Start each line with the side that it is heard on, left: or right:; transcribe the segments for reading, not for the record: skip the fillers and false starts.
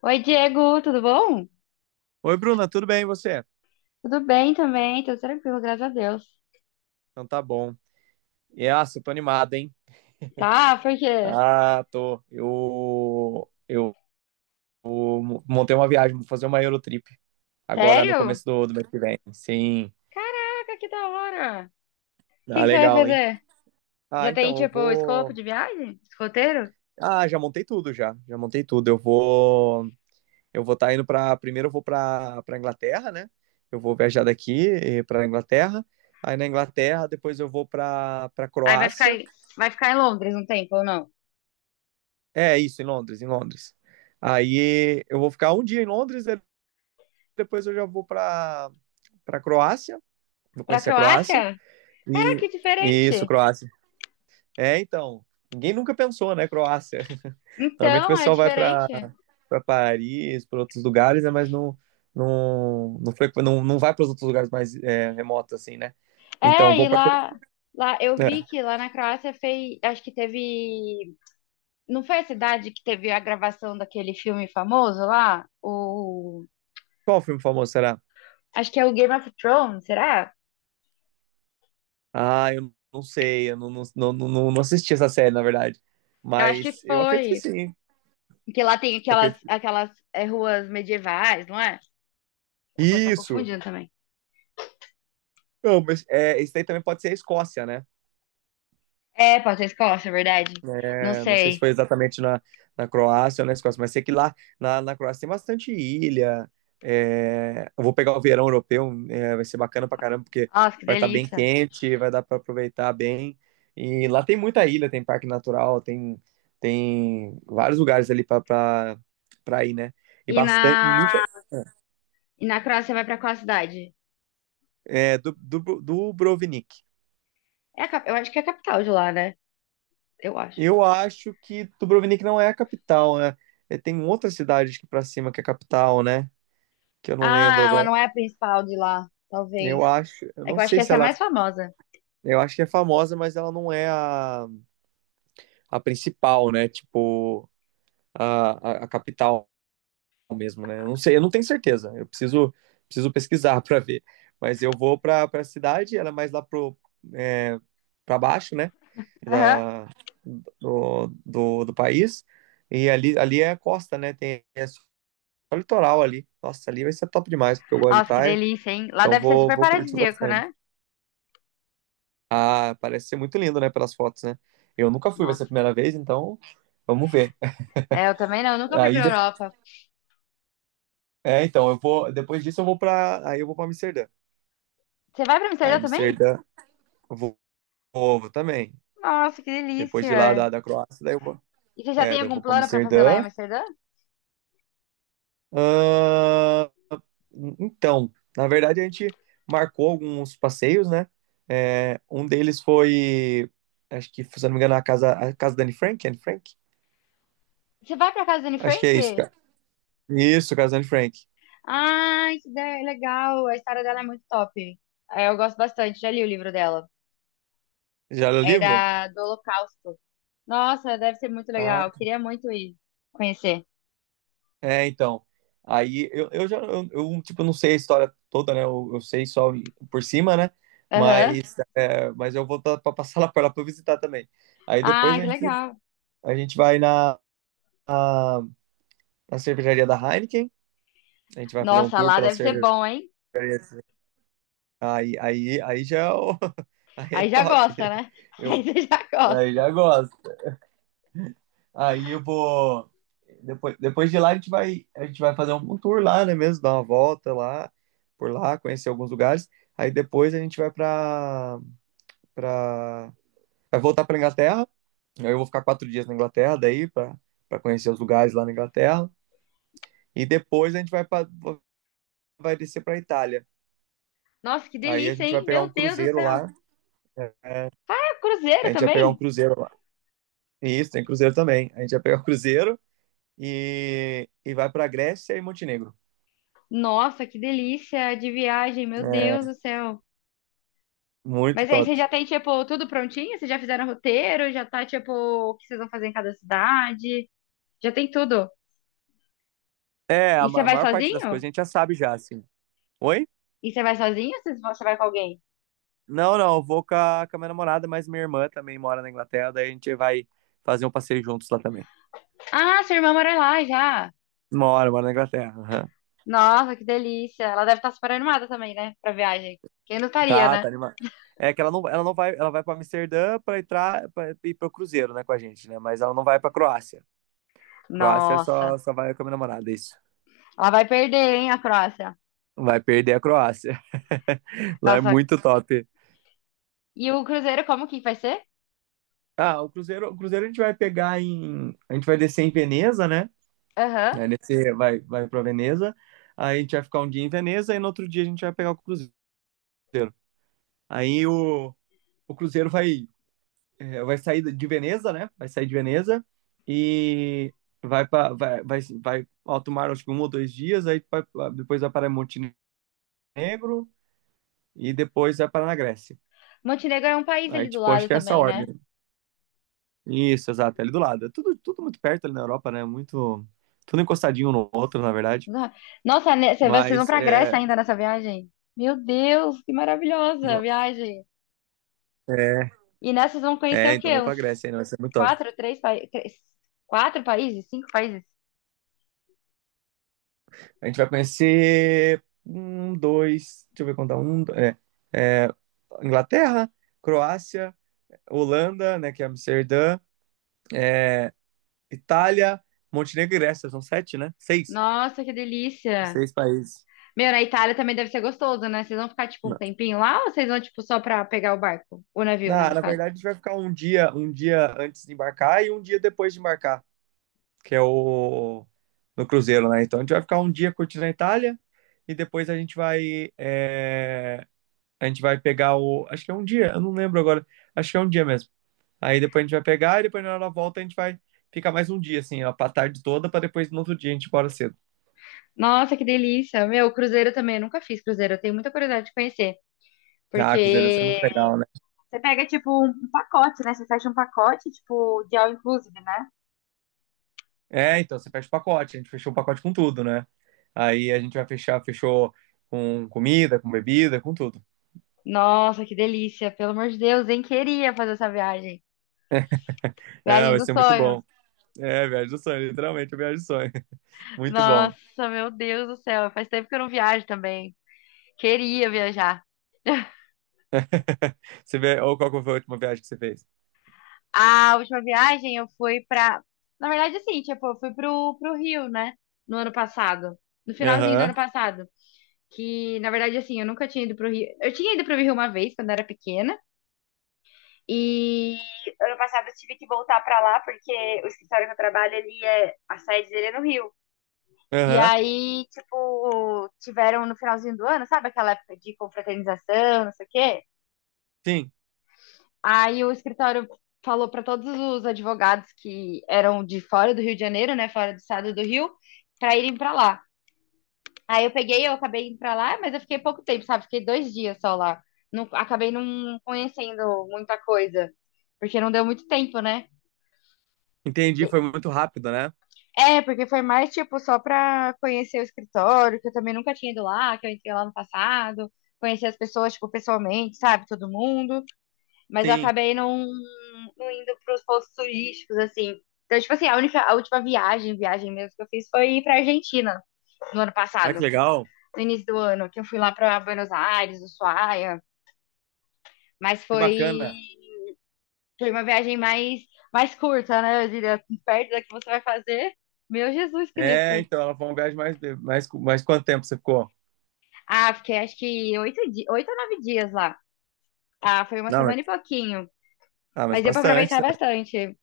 left: Oi, Diego, tudo bom?
right: Oi, Bruna, tudo bem e você?
left: Tudo bem também, tudo tranquilo, graças a Deus.
right: Então tá bom. Eu tô animado, hein?
left: Tá, por quê?
right: Ah, tô. Eu montei uma viagem, vou fazer uma Eurotrip agora no
left: Sério?
right: começo do mês que vem. Sim,
left: Caraca, que da hora! O que
right: ah,
left: que você vai
right: legal, hein?
left: fazer?
right: Ah,
left: Já tem,
right: então eu
left: tipo, o escopo
right: vou.
left: de viagem? Esse roteiro?
right: Ah, já montei tudo já. Já montei tudo. Eu vou. Eu vou estar tá indo pra. Primeiro eu vou pra Inglaterra, né? Eu vou viajar daqui pra Inglaterra. Aí na Inglaterra, depois eu vou pra
left: Aí vai ficar,
right: Croácia.
left: aí- Vai ficar em Londres um tempo ou não?
right: É isso, em Londres, em Londres. Aí eu vou ficar um dia em Londres, aí depois eu já vou para Croácia, vou
left: Pra
right: conhecer a Croácia.
left: Croácia? Caraca,
right: E
left: que
right: isso,
left: diferente!
right: Croácia. É, então, ninguém nunca pensou, né, Croácia. Normalmente o
left: Então, é
right: pessoal vai
left: diferente.
right: para Paris, para outros lugares, né, mas não, não, não vai para os outros lugares mais é, remotos assim, né? Então,
left: É,
right: vou
left: e
right: para
left: lá, lá eu vi
right: é.
left: que lá na Croácia fez, acho que teve, não foi a cidade que teve a gravação daquele filme famoso lá? O
right: Qual filme famoso será?
left: acho que é o Game of Thrones, será?
right: Ah, eu não sei, eu não, não, não, não, não assisti essa série, na verdade.
left: Eu acho que
right: Mas eu acredito que
left: foi.
right: sim.
left: Porque lá tem
right: Eu
left: aquelas,
right: acredito-
left: aquelas ruas medievais, não é? Eu posso estar
right: Isso!
left: confundindo também.
right: Não, mas é, isso daí também pode ser a Escócia, né?
left: É, pode ser Escócia, é verdade. Não
right: É, não sei se
left: sei.
right: foi exatamente na Croácia ou na Escócia, mas sei que lá na Croácia tem bastante ilha. É, eu vou pegar o verão europeu, é, vai ser bacana pra caramba, porque
left: Nossa, que
right: vai estar bem
left: delícia.
right: quente, vai dar pra aproveitar bem. E lá tem muita ilha, tem parque natural, tem, tem vários lugares ali pra ir, né? E
left: E na,
right: bastante, muita,
left: e na Croácia vai pra qual cidade?
right: é, Dubrovnik.
left: É a cap- eu acho que é a capital de lá, né? Eu acho.
right: Eu acho que Dubrovnik não é a capital, né? É, tem outra cidade aqui pra cima que é a capital, né? Que eu não lembro
left: Ah, ela
right: agora.
left: não é a principal de lá,
right: Eu
left: talvez.
right: acho, eu
left: É que
right: não
left: eu acho que
right: sei se
left: essa é a
right: ela,
left: mais famosa.
right: eu acho que é famosa, mas ela não é a principal, né? Tipo, a, a capital mesmo, né? Eu não sei, eu não tenho certeza. Preciso pesquisar para ver. Mas eu vou para a cidade, ela é mais lá pro é, para baixo, né?
left: Aham.
right: Da, do país. E ali, ali é a costa, né? Tem é só litoral ali. Nossa, ali vai ser top demais, porque eu gosto de
left: Nossa, que
right: praia.
left: delícia, hein? Lá
right: Então
left: deve ser
right: vou,
left: super
right: vou curtir
left: paradisíaco,
right: bastante.
left: né?
right: Ah, parece ser muito lindo, né, pelas fotos, né? Eu nunca fui, vai ser a
left: Nossa.
right: primeira vez, então vamos ver.
left: É, eu também não, eu nunca fui
right: Aí,
left: pra
right: de-
left: Europa.
right: é, então, eu vou, depois disso eu vou para, aí eu vou para Amsterdã.
left: Você vai pra
right: Aí
left: Amsterdã também?
right: Amsterdã, eu vou, vou também.
left: Nossa, que
right: Depois de lá
left: delícia!
right: da Croácia, daí eu vou,
left: E você já
right: é,
left: tem
right: daí eu
left: algum
right: vou para
left: plano pra fazer lá em
right: Amsterdã.
left: Amsterdã?
right: Ahn, então, na verdade a gente marcou alguns passeios, né? É, um deles foi, acho que, se eu não me engano, a casa da Anne Frank, Anne Frank?
left: Você vai pra casa da Anne
right: Acho que
left: Frank?
right: é isso, cara. Isso, casa da Anne Frank.
left: Ai, que ideia legal! A história dela é muito top. É, eu gosto bastante, já li o livro dela.
right: Já leu o
left: É
right: livro?
left: da, do Holocausto. Nossa, deve ser muito
right: Ah,
left: legal. Queria muito ir conhecer.
right: é, então. Aí eu já, eu, tipo, não sei a história toda, né? Eu sei só por cima, né?
left: Aham.
right: Mas, é, mas eu vou pra passar lá pra eu visitar também. Aí
left: Ah,
right: depois
left: que legal.
right: a gente vai na, na cervejaria da Heineken, a gente vai fazer um
left: Nossa,
right: tour
left: lá
right: pela
left: deve ser
right: cervejaria.
left: bom, hein?
right: Aí já é o- aí é
left: Aí já
right: top.
left: gosta, né? Aí
right: Eu,
left: você já
right: aí
left: gosta.
right: já gosto. Aí eu vou. Depois de lá a gente vai fazer um tour lá, né mesmo? Dar uma volta lá, por lá, conhecer alguns lugares. Aí depois a gente vai pra... vai voltar pra Inglaterra. Aí eu vou ficar quatro dias na Inglaterra daí, pra conhecer os lugares lá na Inglaterra. E depois a gente vai, pra, vai descer pra Itália.
left: Nossa, que
right: Aí a
left: delícia,
right: gente vai
left: hein?
right: pegar
left: Meu
right: um
left: Deus do
right: cruzeiro
left: céu.
right: lá, né?
left: É
right: A
left: cruzeiro
right: gente vai pegar um
left: também?
right: cruzeiro lá. Isso, tem cruzeiro também. A gente vai pegar o cruzeiro e vai pra Grécia e Montenegro.
left: Nossa, que delícia de viagem, meu
right: É,
left: Deus do céu.
right: muito
left: Mas aí
right: top.
left: vocês já tem, tipo, tudo prontinho? Vocês já fizeram roteiro? Já tá, tipo, o que vocês vão fazer em cada cidade? Já tem tudo.
right: É,
left: E você
right: a
left: vai
right: maior parte das
left: sozinho?
right: coisas a gente já sabe já, assim. Oi?
left: Você vai com alguém?
right: Não, eu vou com a minha namorada, mas minha irmã também mora na Inglaterra, daí a gente vai fazer um passeio juntos lá também.
left: Ah, sua irmã mora lá já.
right: Mora, mora na Inglaterra. Aham.
left: Nossa, que delícia. Ela deve estar super animada também, né? Pra viagem. Quem não estaria,
right: Tá,
left: né?
right: tá animado. É que ela não vai, ela vai para Amsterdã para entrar pra, ir pro cruzeiro, né, com a gente, né? Mas ela não vai para Croácia. Croácia
left: Nossa.
right: só vai com a minha namorada, isso.
left: Ela vai perder, hein, a Croácia.
right: Vai perder a Croácia. Lá é
left: Nossa.
right: muito top.
left: E o cruzeiro, como que vai ser?
right: Ah, o cruzeiro a gente vai pegar em, a gente vai descer em Veneza, né?
left: Aham.
right: Aí nesse vai, vai para Veneza, aí a gente vai ficar um dia em Veneza e no outro dia a gente vai pegar o cruzeiro. Aí o, o cruzeiro vai, vai sair de Veneza, né? Vai sair de Veneza e vai para vai alto mar acho que um ou dois dias, depois vai para Montenegro e depois vai para na Grécia.
left: Montenegro é um país
right: Aí
left: ali do
right: tipo, acho
left: lado
right: que é essa a
left: também, né?
right: ordem. Isso, exato, é ali do lado. É tudo, tudo muito perto ali na Europa, né? Muito, tudo encostadinho um no outro, na verdade.
left: Vocês vão
right: Mas
left: pra Grécia
right: é,
left: ainda nessa viagem? Meu Deus, que maravilhosa a viagem.
right: é,
left: E nessa vão conhecer
right: é,
left: o
right: então
left: quê?
right: vamos pra
left: Uns
right: Grécia aí, não, vai ser muito top.
left: quatro, três, pa- três- quatro países? Cinco países?
right: A gente vai conhecer um, dois, deixa eu ver contar, um, é, é, Inglaterra, Croácia, Holanda, né, que é Amsterdã, Itália, Montenegro e Grécia, são sete, né? Seis.
left: Nossa, que delícia.
right: Seis países.
left: Meu, na Itália também deve ser gostoso, né? Vocês vão ficar, tipo, um
right: Na,
left: tempinho lá ou vocês vão, tipo, só pra pegar o barco? O navio, né,
right: na
left: no
right: na
left: caso.
right: verdade, a gente vai ficar um dia antes de embarcar e um dia depois de embarcar, que é o no cruzeiro, né? Então a gente vai ficar um dia curtindo a Itália e depois a gente vai é, a gente vai pegar o. Acho que é um dia, eu não lembro agora. Acho que é um dia mesmo. Aí depois a gente vai pegar e depois na hora da volta a gente vai ficar mais um dia, assim, ó, pra tarde toda, pra depois no outro dia a gente ir embora cedo.
left: Nossa, que delícia. Meu, cruzeiro também. Eu nunca fiz cruzeiro. Eu tenho muita curiosidade de conhecer.
right: Ah, cruzeiro, isso ser muito
left: Porque
right: legal, né?
left: você pega, tipo, um pacote, né? Você fecha um pacote, tipo, de all inclusive, né?
right: É, então, você fecha o pacote, a gente fechou o pacote com tudo, né? Aí a gente vai fechar, fechou com comida, com bebida, com tudo.
left: Nossa, que delícia. Pelo amor de Deus, hein? Queria fazer essa viagem.
right: É,
left: Viagem
right: vai
left: dos
right: ser muito
left: sonhos.
right: bom. É, viagem do sonho, literalmente, viagem do sonho. Muito bom.
left: Nossa, meu Deus do céu. Faz tempo que eu não viajo também. Queria viajar.
right: Você vê, ou qual que foi a última viagem que você fez?
left: A última viagem eu fui pra. Na verdade, assim, tipo, eu fui pro Rio, né? No ano passado. No finalzinho do
right: Aham,
left: ano passado. Que, na verdade, assim, eu nunca tinha ido pro Rio. Eu tinha ido pro Rio uma vez, quando eu era pequena. E ano passado eu tive que voltar pra lá, porque o escritório que eu trabalho, ele é. A sede dele é no Rio. E
right: aham.
left: aí, tipo, tiveram no finalzinho do ano, sabe aquela época de confraternização, não sei o quê?
right: Sim,
left: Aí o escritório falou para todos os advogados que eram de fora do Rio de Janeiro, né, fora do estado do Rio, para irem para lá. Eu acabei indo para lá, mas eu fiquei pouco tempo, sabe? Fiquei dois dias só lá. Não, acabei não conhecendo muita coisa, porque não deu muito tempo, né?
right: entendi, foi muito rápido, né?
left: É, porque foi mais, tipo, só pra conhecer o escritório, que eu também nunca tinha ido lá, que eu entrei lá no passado, conhecer as pessoas, tipo, pessoalmente, sabe, todo mundo. Mas eu
right: Sim.
left: acabei não, não indo pros pontos turísticos, assim. Então, tipo assim, a última viagem, viagem mesmo que eu fiz foi ir pra Argentina no ano
right: Ah, que
left: passado,
right: legal.
left: no início do ano, que eu fui lá pra Buenos Aires, Ushuaia, mas
right: Que
left: foi,
right: bacana.
left: foi uma viagem mais, mais curta, né? Eu diria, perto da que você vai fazer. Meu Jesus
right: É,
left: Cristo.
right: então, ela foi uma viagem mais, mais quanto tempo você ficou?
left: Ah, fiquei acho que oito ou nove dias lá. Ah, foi uma
right: Não, mas,
left: semana e pouquinho.
right: ah, mas
left: Mas deu pra
right: bastante,
left: aproveitar
right: né?
left: bastante.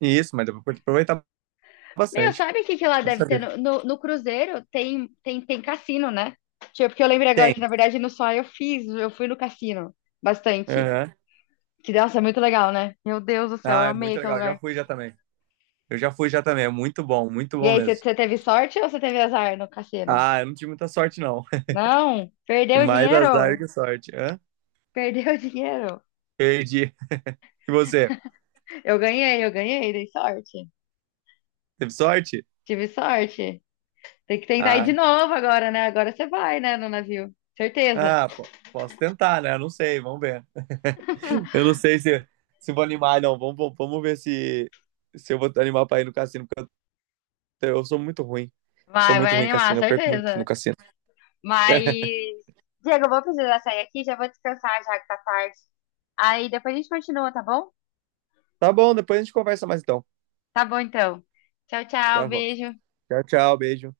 right: Isso, mas deu pra aproveitar
left: Meu,
right: bastante.
left: sabe o que que lá deve
right: Nossa
left: ter?
right: vida.
left: No cruzeiro tem, tem cassino, né? Tipo, porque eu lembrei agora
right: Tem.
left: que, na verdade, no Sol eu fiz, eu fui no cassino bastante.
right: Aham.
left: Que, nossa, é muito legal, né? Meu Deus do céu, eu
right: Ah, é
left: amei
right: muito
left: aquele
right: legal. Já
left: lugar.
right: fui já também. Eu já fui já também. É muito
left: E
right: bom
left: aí, você
right: mesmo.
left: você teve sorte ou você teve azar no cassino?
right: Ah, eu não tive muita sorte, não.
left: Não, perdeu
right: Tive
left: o
right: mais azar
left: dinheiro?
right: que sorte. Hã?
left: Perdeu o dinheiro.
right: Perdi. E você?
left: Eu ganhei, dei sorte.
right: Teve sorte?
left: Tive sorte. Tem que tentar ir de
right: Ah,
left: novo agora, né? Agora você vai, né, no navio. Certeza.
right: posso tentar, né? Não sei, vamos ver. Eu não sei se vou animar, não. Vamos ver se eu vou animar pra ir no cassino. Eu sou muito ruim. Sou
left: Vai,
right: muito
left: vai
right: ruim em
left: animar,
right: cassino. Eu perco muito no
left: certeza.
right: cassino.
left: Mas, Diego, eu vou precisar sair aqui, já vou descansar já que tá tarde. Aí depois a gente continua, tá bom?
right: Tá bom, depois a gente conversa mais então.
left: Tá bom, então. Tchau, tchau,
right: Tá bom.
left: beijo.
right: Tchau, tchau. Beijo.